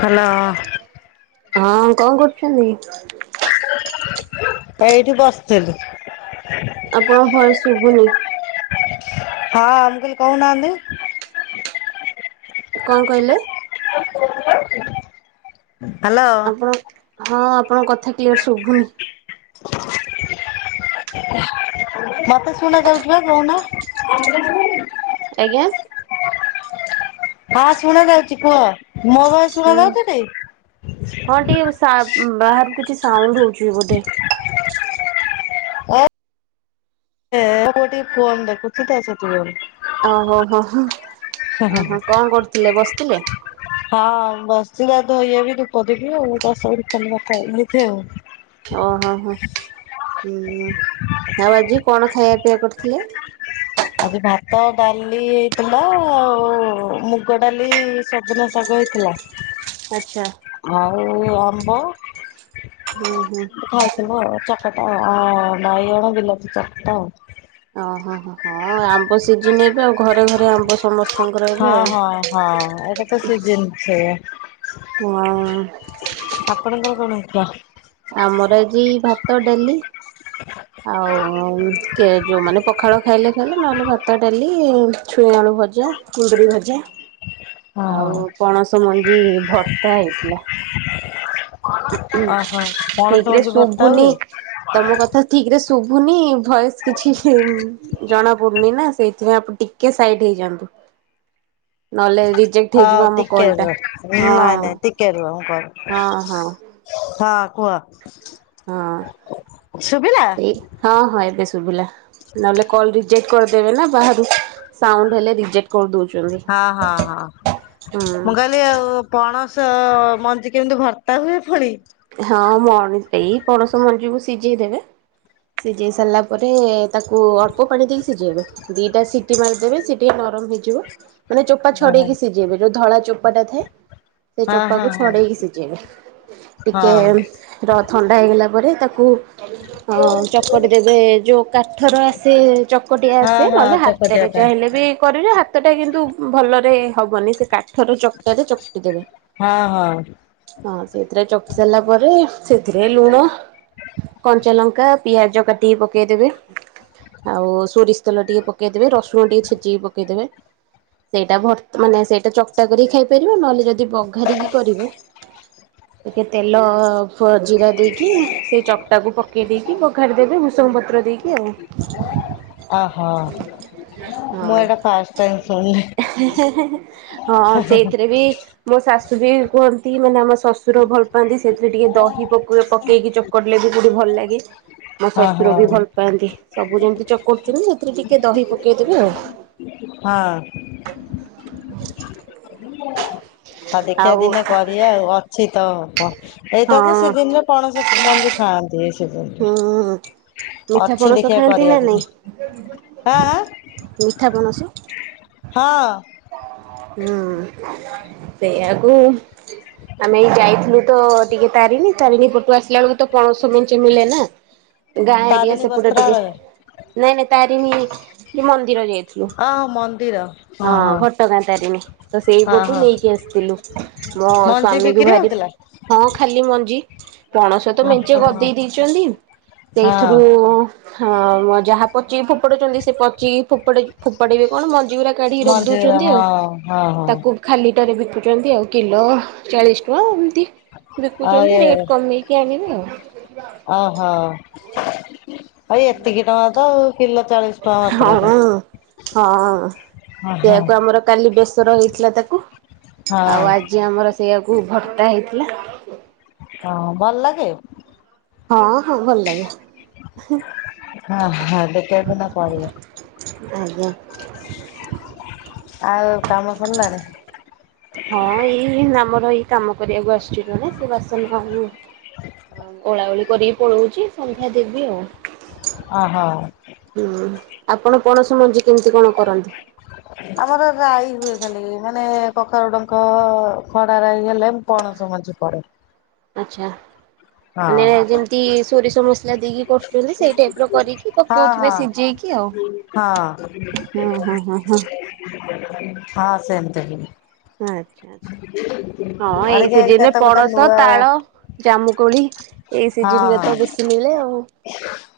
Hello. ହଁ କଣ କରୁଛନ୍ତି? ଏଇଠି ବସିଥିଲି। ଆପଣଙ୍କ ଭୟସ ଶୁଭୁନି। ହଁ ମୁଁ କହିଲି କହୁନାହାନ୍ତି। କଣ କହିଲେ? [inaudible] ଆପଣ ହ୍ୟାଲୋ। ହଁ ଆପଣଙ୍କ କଥା କ୍ଲିୟର ଶୁଭୁନି। ମତେ ଶୁଣ ଯାଉଚି ବା କହୁନ। ଆଜ୍ଞା। ହଁ ଶୁଣା ଯାଉଛି କୁହ। ମୋ ଭୟସ ହୁଁ। ଶୁଣାଯାଉଛି ହଁ ତି? ଟିକେ ସା ବାହାରୁ କିଛି ସାଉଣ୍ଡ ହଉଛି ବୋଧେ। ହ ପୁଅ ଟିକେ ଫୋନ ଦେଖୁଛି ତ ସେଥିପାଇଁ। ଓହୋ ହୋ ହୋ ହୁଁ ହୁଁ। ଓହୋ କଣ କରୁଥିଲେ, ବସିଥିଲେ? ସିଧା ଧୋଇହେବି ଧୂପ ଦେବି ଆଉ, ତା ସହ କାଲି କଥା ହେବି, ଏମତି ଆଉ। ଓ ହୋ ହୋ ହଁ, ଆଉ ଆଜି? କଣ ଖାଇବା ପିଇବା କରୁଥିଲେ? ଆଜି ଭାତ ଡାଲି ହେଇଥିଲା, ଆଉ ମୁଗ ଡାଲି, ସଜନା ଶାଗ ହେଇଥିଲା। ଆଚ୍ଛା ଆଉ ଆମ୍ବ ହୁଁ ହୁଁ। ଖାଇଥିଲୁ ଆଉ ଚକଟା, ଆ-ଆ ବାଈଗଣ ବିଲାତି ଚକଟା ଆଉ। ଓ ହୋ ହୋ। ହଁ ଆମ୍ବ ସି ଯିଏ ନେବେ ଆଉ ଘରେ ଘରେ ଆମ୍ବ ସମସ୍ତେ ହଁ ହଁ ହଁ ଏଟା ତ ସିଜିନ୍ ସେୟା। ହଁ କଣ କଣ କଣ କହ? ଆମର ଆଜି ଭାତ ଡାଲି ଆଉ କି ଯୋଉମାନେ ପଖାଳ ଖାଇଲେ ଖାଇଲେ ନହେଲେ ଭାତ, ଡାଲି, ଛୁଇଁ ଆଳୁ ଭଜା, କୁନ୍ଦୁରି ଭଜା ହଁ ହଁ ଆଉ ପଣସ ସ ମଞ୍ଜି ଭର୍ତ୍ତା ହେଇଥିଲା। ଓହୋ ପଣସ ଠିକରେ ମଞ୍ଜି ଭର୍ତ୍ତା ଶୁଭୁନି ହୁଏ? ତମ କଥା ଠିକ ରେ ଶୁଭୁ ଭୁନି ଭଏସ କିଛି ଜଣା ପଡୁନି ନା ସେଇଥିପାଇଁ ଆପଣ ଟିକେ ସାଇଟ ହେଇଯାଆନ୍ତୁ ନହେଲେ ରିଜେକ୍ଟ ହେଇଯିବ ହଉ ଆମ କଲ ଟିକେ ଟା ରୁହ ନାଇଁ ହଁ ନାଇଁ ଟିକେ ରୁହ ମୁଁ କରୁ ହଁ ହଁ ହଁ କୁହ। ହଁ ଶୁଭିଲା? ଏଇ ହଁ ହଁ ଏବେ ଶୁଭିଲା ନହେଲେ କଲ ରିଜେକ୍ଟ କରିଦେବେ ନା ବାହାରୁ ସାଉଣ୍ଡ ହେଲେ ରିଜେକ୍ଟ କରିଦଉଚ ହଁ ହଁ ହଁ ହୁଁ ମୁଁ କହିଲି ଆଉ ପଣସ ମଞ୍ଜି କେମିତି ଭର୍ତା ତା ହୁଏ ଫୁଣି ହଁ ମଣି ଏଇ ପଣସ ମଞ୍ଜିକୁ ସିଝେଇ ଦେବେ ସିଝେଇ ସାରିଲା ପରେ ତାକୁ ଅଳ୍ପ ପାଣି ଦେଇକି ସିଝେଇବେ ଦିଟା ସିଟି ମାରିଦେବେ ସିଏ ଟିକେ ନରମ ହେଇଯିବ ମାନେ ଚୋପା ହଁ ଛଡେଇକି ସିଝେଇବେ ଯୋଉ ଧଳା ଚୋପାଟା ଥାଏ ସେ ହଁ ହଁ ଚୋପାକୁ ହଁ ଛଡେଇକି ସିଝେଇବେ। ହଁ ଟିକେ ର ଥଣ୍ଡା ହେଇଗଲା ତାପରେ ତାକୁ ହଁ ଚକଟି ଦେବେ ଯୋଉ କାଠର ଆସେ ଚକଟି ହଁ ଆସେ ହଁ ହଁ ନହେଲେ ଚକଟିବା ହାତେରେ ପାଇଁ ଚାହିଁଲେ ବି କରିବେ ହାତଟା କିନ୍ତୁ ଭଲରେ ହବନି ସେ କାଠର ଚକଟାରେ ଚକଟି ଦେବେ ହଁ ହଁ ହଁ ସେଇଥିରେ ଚକ୍ ତାପରେ ସେଇଥିରେ ଲୁଣ କଞ୍ଚା ଲଙ୍କା ପିଆଜ କାଟିକି ପକେଇଦେବେ ଆଉ ସୋରିଷ ତେଲ ଟିକେ ପକେଇଦେବେ ରସୁଣ ଟିକେ ଛେଚିକି ପକେଇଦେବେ ସେଇଟା ଭର୍ତ୍ତା ମାନେ ସେଇଟା ଚକଟା କରି ଖାଇପାରିବେ ନହେଲେ ଯଦି ବଘାରିକି କରିବେ ଟିକେ ତେଲ ଫ ଜିରା ଦେଇକି ସେଇ ଚକଟାକୁ ପକେଇ ଦେଇକି ବଘାରିଦେବେ ଭୁଷୁଙ୍ଗ ପତ୍ର ଦେଇକି କି ଆଉ ଓହୋ ମୁଁ ହଁ ଏଇଟା ଫାଷ୍ଟ ଟାଇମ ଶୁଣିଲି ହଁ ସେଇଥିରେ ବି ମୋ ଶାଶୂ ଶୂ ବି କୁହନ୍ତି ମାନେ ଆମ ସ ଶ୍ଵଶୁର ଭଲ ପାଆନ୍ତି ସେଥିରେ ଟିକେ ଦହି ପକୋଇ ପକେଇକି ଚକଟି ଟିଲେ ବି କୋଉଠି ଭଲ ଲାଗେ। ମୋ ହଁ ହଁ ଶ୍ଵଶୁର ବି ଭଲ ପାଆନ୍ତି। ସବୁ ଯେମିତି ଚକଟୁଛନ୍ତି ସେଥିରେ ଟିକେ ଦହି ପକେଇଦେବେ ଆଉ। ହଁ। [inaudible] ଆଉ ଦେଖିଆ ଦିନେ ଆଉ କରିଆ ଆଉ ଅଛି ତ। [unintelligible] ଏଇଟା ତ ହଁ ସେଦିନର ପଣସ ମଞ୍ଜି ଖାଆନ୍ତି। ସିଜିନରେ ହୁଁ ମିଠା ଅଛି ପଣସ ଦେଖିବା ଖାଆନ୍ତି କରିବା ନା ନାଇଁ ଦିନେ ଆଁ ଆଁ ମିଠା ପଣସ? ହଁ। ହୁଁ ସେଇଆକୁ ଆମେ ଏଇ ଯାଇଥିଲୁ ତ ଟିକେ ତାରିଣୀ ତାରିଣୀ ପଟୁ ଆସିଲା ବେଳକୁ ତ ପଣସ ମେନ ମିିଳେ ନା। ଗାଁ ଏରିଆ ତାରିଣୀ ସେପଟ ଟିକେ ବସ୍ତ୍ରାଳୟ ନାଇଁ ନାଇଁ ତାରିଣୀ କି ମନ୍ଦିର ଯାଇ ଥିଲୁ ହଁ ଘଟଗାଁ ତାରିଣୀ ତ ହଁ ସେଇପଟୁ ହଁ ନେଇକି ଆସିଥିଲୁ ମୋ ମଞ୍ଜି ସ୍ଵାମୀକୁ ବିକ୍ରି ଭାରି ହଉଥିଲା ହଁ ଖାଲି ମଞ୍ଜି ପଣସ ତ ମେଞ୍ଚେ ଗଦ୍ ହଁ ଦେଇ ଦେଇଛନ୍ତି ହଁ ସେଇଥିରୁ ହଁ ଯାହା ପଚି ଫୋପାଡୁଚନ୍ତି ସେ ପଚିକି ଫୋପାଡି ଫୋପାଡିବେ କଣ ମନ୍ ଜି ଗୁରା କାଢିକି ରଖି ମଞ୍ଜିର ଦଉଛନ୍ତି ହଁ ଆଉ ହଁ ହଁ ତାକୁ ଖାଲି ଅଟରେ ବିକୁଛନ୍ତି ଆଉ କିଲୋ ଚାଳିଶ ଟଙ୍କା। ତି ଆଉ ଏ ବିକୁଚନ୍ତି ରେଟ କମେଇକି ଆଣିବେ ଆଉ। ଓହୋ। ଭାଇ ଏତିକି ଟଙ୍କା ତ ଆଉ କିଲ ଚାଳିଶ ଟଙ୍କା ମାତ୍ର ହଁ। ତ। ହଁ। ସେଇଆକୁ ଆମର କାଲି ବେଶି ରହିଥିଲା ତାକୁ। ହଁ ଆଉ ଆଜି ଆମର ସେୟାକୁ କୁ ଭତ୍ତା ହେଇଥିଲା। ହଁ ଭଲ ଲାଗେ। ହଁ ହଁ ଭଲ ଲାଗେ ହେଁ। ହଁ ହ [unintelligible] ପଡ଼ିବ। ଆଜ୍ଞା। ଆଉ କାମ ସରିଲାଣି ହଁ ଏଇ ନା। ଆମର ଏଇ କାମ କରିବାକୁ ଆସିଛି ଜଣେ ସେ ବାସନ ଓଳା ଓଳି କରିକି ପଳଉଛି ସନ୍ଧ୍ୟା ଦେବି ଆଉ। ଅ ହ। ହୁଁ ଆପଣ ପଣସ ମଞ୍ଜି କେମିତି କଣ କରନ୍ତି? ଆମର ରାଈ ହୁଏ ଖାଲି ମାନେ କଖାରୁ ଡଙ୍କ ଖଡା ରାଇ ହେଲେ ମ ପଣସ ମଞ୍ଚି ପଡେ। ଆଛା। ହଁ ମାନେ ଯେମିତି ସୋରିଷ ମସଲା ଦେଇକି କରୁଛନ୍ତି ସେଇ ଟାଇପ ର କରିକି ହଁ ପକଉଥିବେ ହଁ ସିଝେଇକି ଆଉ ହଁ ହୁଁ ହୁଁ ହୁଁ ହୁଁ। ସେମତି [unintelligible] ଆଛା ଆଛା ହଁ ଏଇ ଆରିକେ ଏଇଟା ସିଜନରେ ତ ଗୋଟେ ପଣସ ନୂଆ ତାଳ ଜାମୁକୋଳି ଏଇ ସିଜିନରେ ତ ବେଶି ମିଳେ ଆଉ।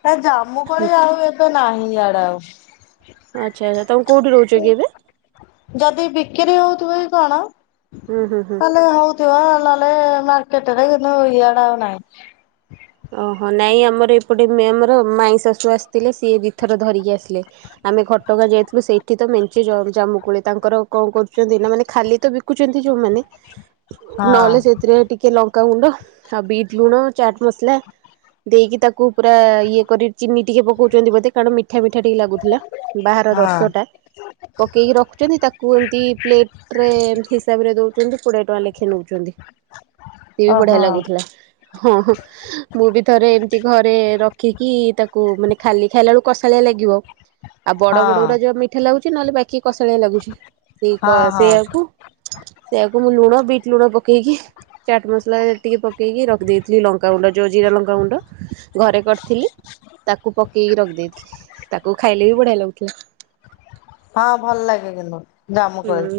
ନା ଜାମୁ କୋଳି ଆଉ ଏ ତ ନାହିଁ ଇଆଡ଼େ ଆଉ। ଆଚ୍ଛା ଆଛା ତମେ କୋଉଠି ରହୁଛ କି ଏବେ? ଥିବେ କି କଣ? ହୁଁ ହୁଁ ହୁଁ ହେଲେ ହଉଥିବ ନହେଲେ ନାଇଁ। [unintelligible] ଇଆଡେ ଆଉ ନାହିଁ। ଓହୋ ନାଇଁ ଆମର ଏପଟେ ଆମର ମାଇଁ ଶାଶୁ ଆସିଥିଲେ ସିଏ ଦିଇଥର ଧରିକି ଆସିଲେ। ଆମେ କଟକ ଯାଇଥିଲୁ ସେଇଠି ତ ମେଞ୍ଚେ ଜ ଜାମୁକୋଳି ତାଙ୍କର କଣ କରୁଛନ୍ତି ନା ମାନେ ଖାଲି ତ ବିକୁଛନ୍ତି ଯୋଉମାନେ ହଁ ନହେଲେ ସେଥିରେ ଟିକେ ଲ ଲଙ୍କା ଗୁଣ୍ଡ ଆଉ ବିଟ୍ ଲୁଣ ଓ ଚାଟ୍ ମସଲା ଦେଇକି ତାକୁ ପୁରା ଇଏ କରି ଚିନି ଟିକେ ପକଉଛନ୍ତି ବୋଧେ କାରଣ ମି ମିଠା ମିଠା ଟିକେ ଲାଗୁଥିଲା ବାହାର ହଁ ରସଟା ପକେଇକି ରଖୁଛନ୍ତି ତାକୁ ଏମିତି ପ୍ଲେଟରେ ଏମତି ହିସାବରେ ଦେଉ କିନ୍ତୁ କୋଡିଏ ଟଙ୍କା ଲେଖା ନଉଛନ୍ତି। ସିଏ ବି ବଢିଆ ଓହୋ ଲାଗୁଥିଲା। ହଁ ହଁ। ମୁଁ ବି ଥରେ ଏମିତି ଘରେ ର ଦେଖିକି ତାକୁ ମାନେ ଖାଲି ଖାଇଲା ବେଳକୁ କସାଳିଆ ଲାଗିବ। ଆଉ ବଡ ହଁ ବଡଗୁଡା ଯୋଉରା ମିଠା ଲାଗୁ। [unintelligible] ଟିକେ କସାଳିଆ ଲାଗୁଛି। ସେଇ କ ହଁ ହଁ ସେୟାକୁ ସେୟାକୁ ମୁଁ ଲୁଣ ବିଟ୍ ଲୁଣ ପକେ ପକେଇକି ଚାଟ୍ ମସଲା ଟିକେ ପକେଇକି ରଖିଦେଇଥିଲି ଲ ଲଙ୍କାଗୁଣ୍ଡ ଯେଉଁ ଜିରା ଲଙ୍କାଗୁଣ୍ଡ ଘରେ କରିଥିଲି ତାକୁ ପକେଇକି ରଖିଦେଇଥିଲି ତାକୁ ଖାଇଲେ ବି ବଢ଼ିଆ ଲାଗୁଥିଲା । ହଁ ଭଲ ଲାଗେ କିନ୍ତୁ। ହୁଁ ଜାମୁକୋଳି।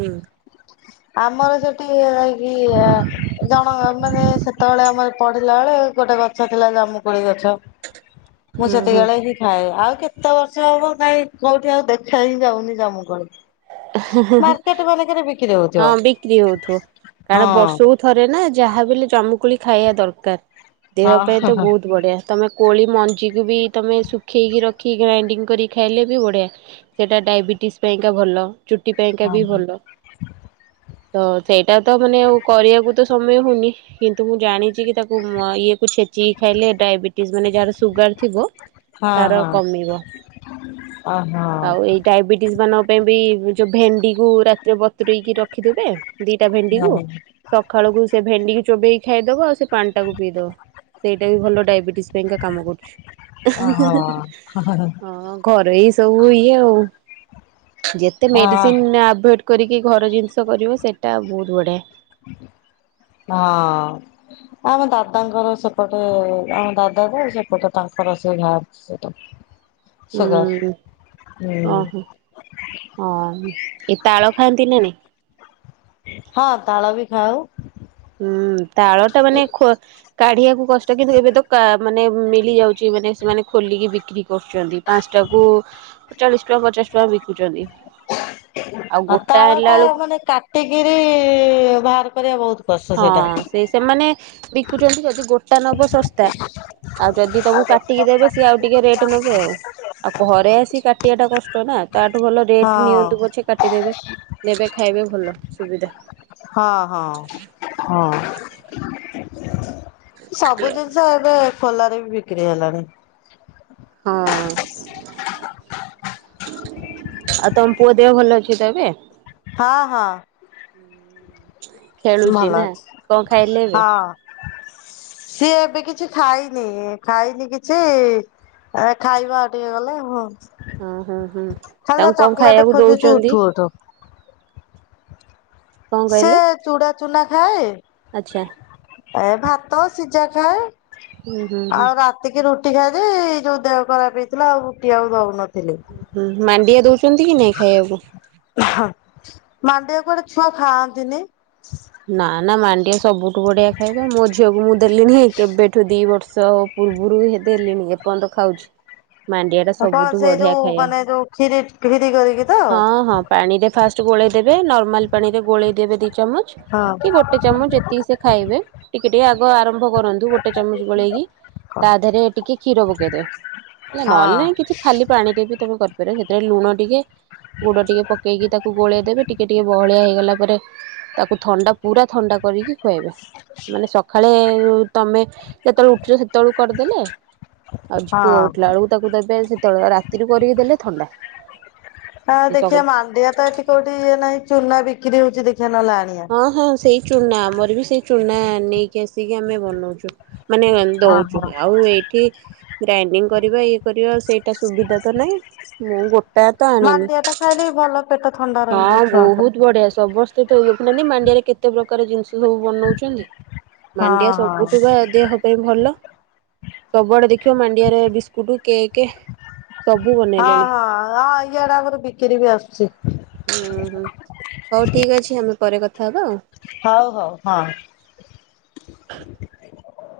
ଆମର ସେଠି ଇ ଜଣ ମାନେ ସେତେବେଳେ ଆମର ପଡି ଥିଲା ବେଳେ ଗୋଟେ ଗଛ ଥିଲା ଜାମୁକୋଳି ଗ ଛ ମୁଁ ହୁଁ ହୁଁ ସେତିକିବେଳେ ହିଁ ଖାଏ। ଆଉ କେତେ ବର୍ଷ ହେବ କାଇଁ କେଉଁଠି ଆଉ ଦେଖା ହିଁ ଯାଉ ନି ଜାମୁକୋଳି ମାନଙ୍କରେ ବିକ୍ରି ହଉଥିବ ହଁ ବିକ୍ରି ହେଉଥିବ। କାରଣ ହଁ ବର୍ଷକୁ ଥରେ ନା ଯାହା ବି ହେଲେ ଜମୁକୋଳି ଖାଇବା ଦରକାର। ଦେହ ପାଇଁ ହଁ ତ ବହୁତ ବଢ଼ିଆ ତମେ କୋଳି ମଞ୍ଜିକୁ ବି ତୁମେ ଶୁଖେଇକି ରଖି ଗ୍ରାଇଣ୍ଡିଙ୍ଗ କରି ଖାଇଲେ ବି ବଢ଼ିଆ ସେଇଟା ଡାଇବେଟିସ୍ ପାଇଁକା ଭଲ । ଚୁଟି ପାଇଁକା ବି ଭଲ । ତ ସେଇଟା ତ ମାନେ ଆଉ କରିବାକୁ ତ ସମୟ ହଉନି କିନ୍ତୁ ମୁଁ ଜାଣିଛି କି ତାକୁ ଇଏକୁ ଛେଚିକି ଖାଇଲେ ଡାଇବେଟିସ୍ ମାନେ ଯାହାର ସୁଗାର ଥିବ ହଁ ହଁ ତାର ହଁ କମିବ ଓହୋ ଆଉ ଏଇ ଡାଇବେଟିସ୍ ମାନଙ୍କ ପାଇଁ ବି ଯୋଉ ଭେଣ୍ଡିକୁ ବତୁରେଇକି ରଖିଦେବେ ଦିଟା ଭେଣ୍ଡି କ ହଁ ସକାଳକୁ ସେ ଭେଣ୍ଡିିକୁ ଚୋବେଇକି ଖାଇଦବ ଆଉ ସେ ପାଣିଟାକୁ ପିଇଦବ ସେଇଟା ବି ଭଲ ଡାଇବେଟିସ ପାଇଁକା କାମ କରୁଛି। ଓହୋ ହଁ ଘରେ ସବୁ ଇଏ ଆଉ ହଁ ମେଡିସିନ୍ ଆଭଏଡ୍ କରିକି ଘର ଜିନିଷ କରିବ ସେଇଟା ବହୁତ ବଢ଼ିଆ। ହଁ ଆମ ଦାଦାଙ୍କର ସେପଟେ ଆମ ଦାଦା ତ ସେପଟେ ତାଙ୍କର ସେଇ ଘାଅ ସେଇଟା। ହୁଁ ଓହୋ ହଁ ଏ ତାଳ ଖାଆନ୍ତି ନା ନାହିଁ। ଆଉ ହୁଁ ତାଳ ଟା ମାନେ କାଢ଼ିବାକୁ କଷ୍ଟ କିନ୍ତୁ ଏବେ ତ ମାନେ ମଳିଯାଉଛି ମାନେ ସେମାନେ ଖୋଲିକି ବିକ୍ରି କରୁଛନ୍ତି ପାଞ୍ଚଟା କ ଚାଳିଶ ଟଙ୍କା ପଚାଶ ଟଙ୍କା ବିକୁଛନ୍ତି। ଆଉ ହଁ ଗୋଟା ତାଳ ହେଲା ଟା ବେଳକୁ ମାନେ କାଟିକି ବାହାର କରିବା ବହୁତ । ହଁ ସେଇ ସେମାନେ ବିକୁଛନ୍ତି ଯଦି ଗୋଟେ । ଟ ନବୋ ଶସ୍ଥା । ଆଉ ଯଦି ତମକୁ କାଟିକି ଦେବେ ସି ଆଉ ଟିକେ ରେଟ୍ ଆଉ ଯଦି ତମକୁ କାଟିକି ଦେବେ ସିଏ ଆଉ ଟିକିଏ ରେଟେ ନେବେ ଘରେ ଆସିିକ କାଟିବା ଟା କଷ୍ଟ ନା ତାଠୁ ଭଲ ରେଟ ହଁ ନିଅନ୍ତୁ ପଛେ କାଟିଦେବେ ଦେବେ ଖାଇବେ ଭଲ। ସୁବିଧା ହଁ ହଁ। ହଁ। ସବୁ ଜିନିଷ ଏବେ ଖୋଲା ରେ ବିକ୍ରି ହେଲାଣି। ହଁ [inaudible] ଆଉ ତମ ପୁଅ ଦେହ ଭଲ ଅଛି ତ ଏବେ? ହଁ ହଁ। [inaudible] ଖେଳୁଛି ଭଲ ନା ଅଛି କଣ ଖାଇଲେ ଏବେ? ହଁ। ସିଏ ଏବେ କିଛି ଖାଇନି ଖାଇନି କିଛି ଖାଇବା ଆଉ ଟିକେ ଗଲେ ହୋ ହୁଁ ହୁଁ ହୁଁ ତାଙ୍କୁ କଣ ଖାଇବାକୁ ଖୋଜୁଛି ଦଉଛନ୍ତି? ଉଠୁ ଉଠୁ। କଣ ସେ କହିଲେ? ଚୁଡ଼ା ଚୁନା ଖାଏ ଆଚ୍ଛା। ଏ ଭାତ ସିଝା ଖାଏ। ହୁଁ ହୁଁ ହୁଁ ଆଉ ରାତିକ ରୁଟ ଟି ଖାଏ ଯେ ଯୋଉ ଦେହ ଖରାପ ହେଇଥିଲା ଆଉ ରୁଟି ଆଉ ଦଉନ ହୁଁ ମାଣ୍ଡିଆ ଦଉଛନ୍ତି କି ନାଇଁ ଖାଇବାକୁ? ହ ମାଣ୍ଡିଆ କୁଆଡ଼େ ଛୁଆ ଖାଆନ୍ତିନି? ନା ନା ମାଣ୍ଡିଆ ସବୁଠୁ ବଢିଆ ଖାଇବା, ମୋ ଝିଅକୁ ମୁଁ ଦେଲିଣିି କେବେଠୁ ଦି ବର୍ଷ ପୂର୍ବରୁ ଦେଲିଣିି ଏପର୍ଯ୍ୟନ୍ତ ଖାଉଛି। ମାଣ୍ଡିଆ ଟା କଣ ସବୁଠୁ ସେଇ ବଢିଆ ଯୋଉ ଖାଇବା, ମାନେ ଯୋଉ କ୍ଷୀରି କ୍ଷୀରି କରିକି ତ? ହଁ ହଁ ପାଣିରେ ଫାଷ୍ଟ ଗୋଳେଇ ଦେବେ ନର୍ମାଲ ପାଣିରେ ଗୋଳେଇ ଦେବେ ଦି ଚାମଚ ହଁ କି ଗୋଟେ ଚାମଚ ଯେତିକି ସେ ଖାଇବେ ଟିକେ ଟିକେ ଆଗ ଆରମ୍ଭ କରନ୍ତୁ ଗୋଟେ ଚାମଚ ଗୋଳେଇକି, ହଁ ତା ଦେହରେ ଟିକେ କ୍ଷୀର ପକେଇଦେବେ, ହେଲା ନହେଲେ ନାଇଁ କିଛି ଖାଲି ପାଣିରେ ବି ରେ ଲୁଣ ଟିକେ ଗୁଡ ଟିକେ ପକେଇକି ତାକୁ ଗୋଳେଇ ଦେବେ ଟିକେ ଟିକେ ବହଳିଆ ହେଇଗଲା ପରେ ତାକୁ ଥଣ୍ଡା ପୁରା ଥଣ୍ଡା କରିକି ଖୁଆଇବେ, ମାନେ ସକାଳେ ତମେ ଯେତେବେଳେ ଉଠୁଛ ସେ ତଳୁ କରିଦେଲେ, ଆଉ ପୁଅ ଉଠିଲା ବେଳକୁ ତାକୁ ଦେବେ ସେ କେତେବେଳେ ରାତିରୁ କରିକି ଦେଲେ ଥଣ୍ଡା। ହଁ ଦେଖିବା ମାଣ୍ଡିଆ ତ ଏଠି କୋଉଠି ଇଏ ନାହିଁ ଚୁନା ବିିକ ବିକ୍ରି ହଉଚି ଦେଖ ଦେଖିଆ ନହେଲେ ଆଣିଆ। ହଁ ହଁ ସେଇ ଚୁନା ଆମର ବି ସେଇ ଚୁନା ନେଇକି ଆସିକି ଆମେ ବନଉଛୁ। ମାନେ ଦଉଛୁ, ଓହୋ ଆଉ ଏଇଠି ଗ୍ରାଇଣ୍ଡିଙ୍ଗ କରିବା, ଇଏ କରିବା, ସେଇଟା ସୁବିଧା ତ ନାହିଁ ମୁଁ ଗୋ ମାଣ୍ଡିିଆ ଟା ଖାଇଲେ ଭଲ ପେଟ ଥ ହଁ ବହୁତ ବଢିଆ ସବୁ ବର୍ଷ ତେଣୁ ଦେଖୁନାହାନ୍ତି ମାଣ୍ଡିଆରେ କେତେ ପ୍ରକାର ଜିନିଷ ସବୁ ବନଉଛନ୍ତି। ହଁ ମାଣ୍ଡିଆ ହଁ ସବୁଠୁ ବା ଦେହ ପାଇଁ ଭଲ। ସବୁଆଡେ ଦେଖିବ ମାଣ୍ଡିଆରେ ବିସ୍କୁଟ, କେକେ ହଁ ହଁ ହଁ ଇ ଇଆଡେ ଆମର ବିକ୍ରି ବି ଆସୁଛି। ହୁଁ ହୁଁ ହଉ ଠିକ ଅଛି ଆମେ ପରେ କଥା ହବା ଆଉ। ହଉ ହଉ ହଁ।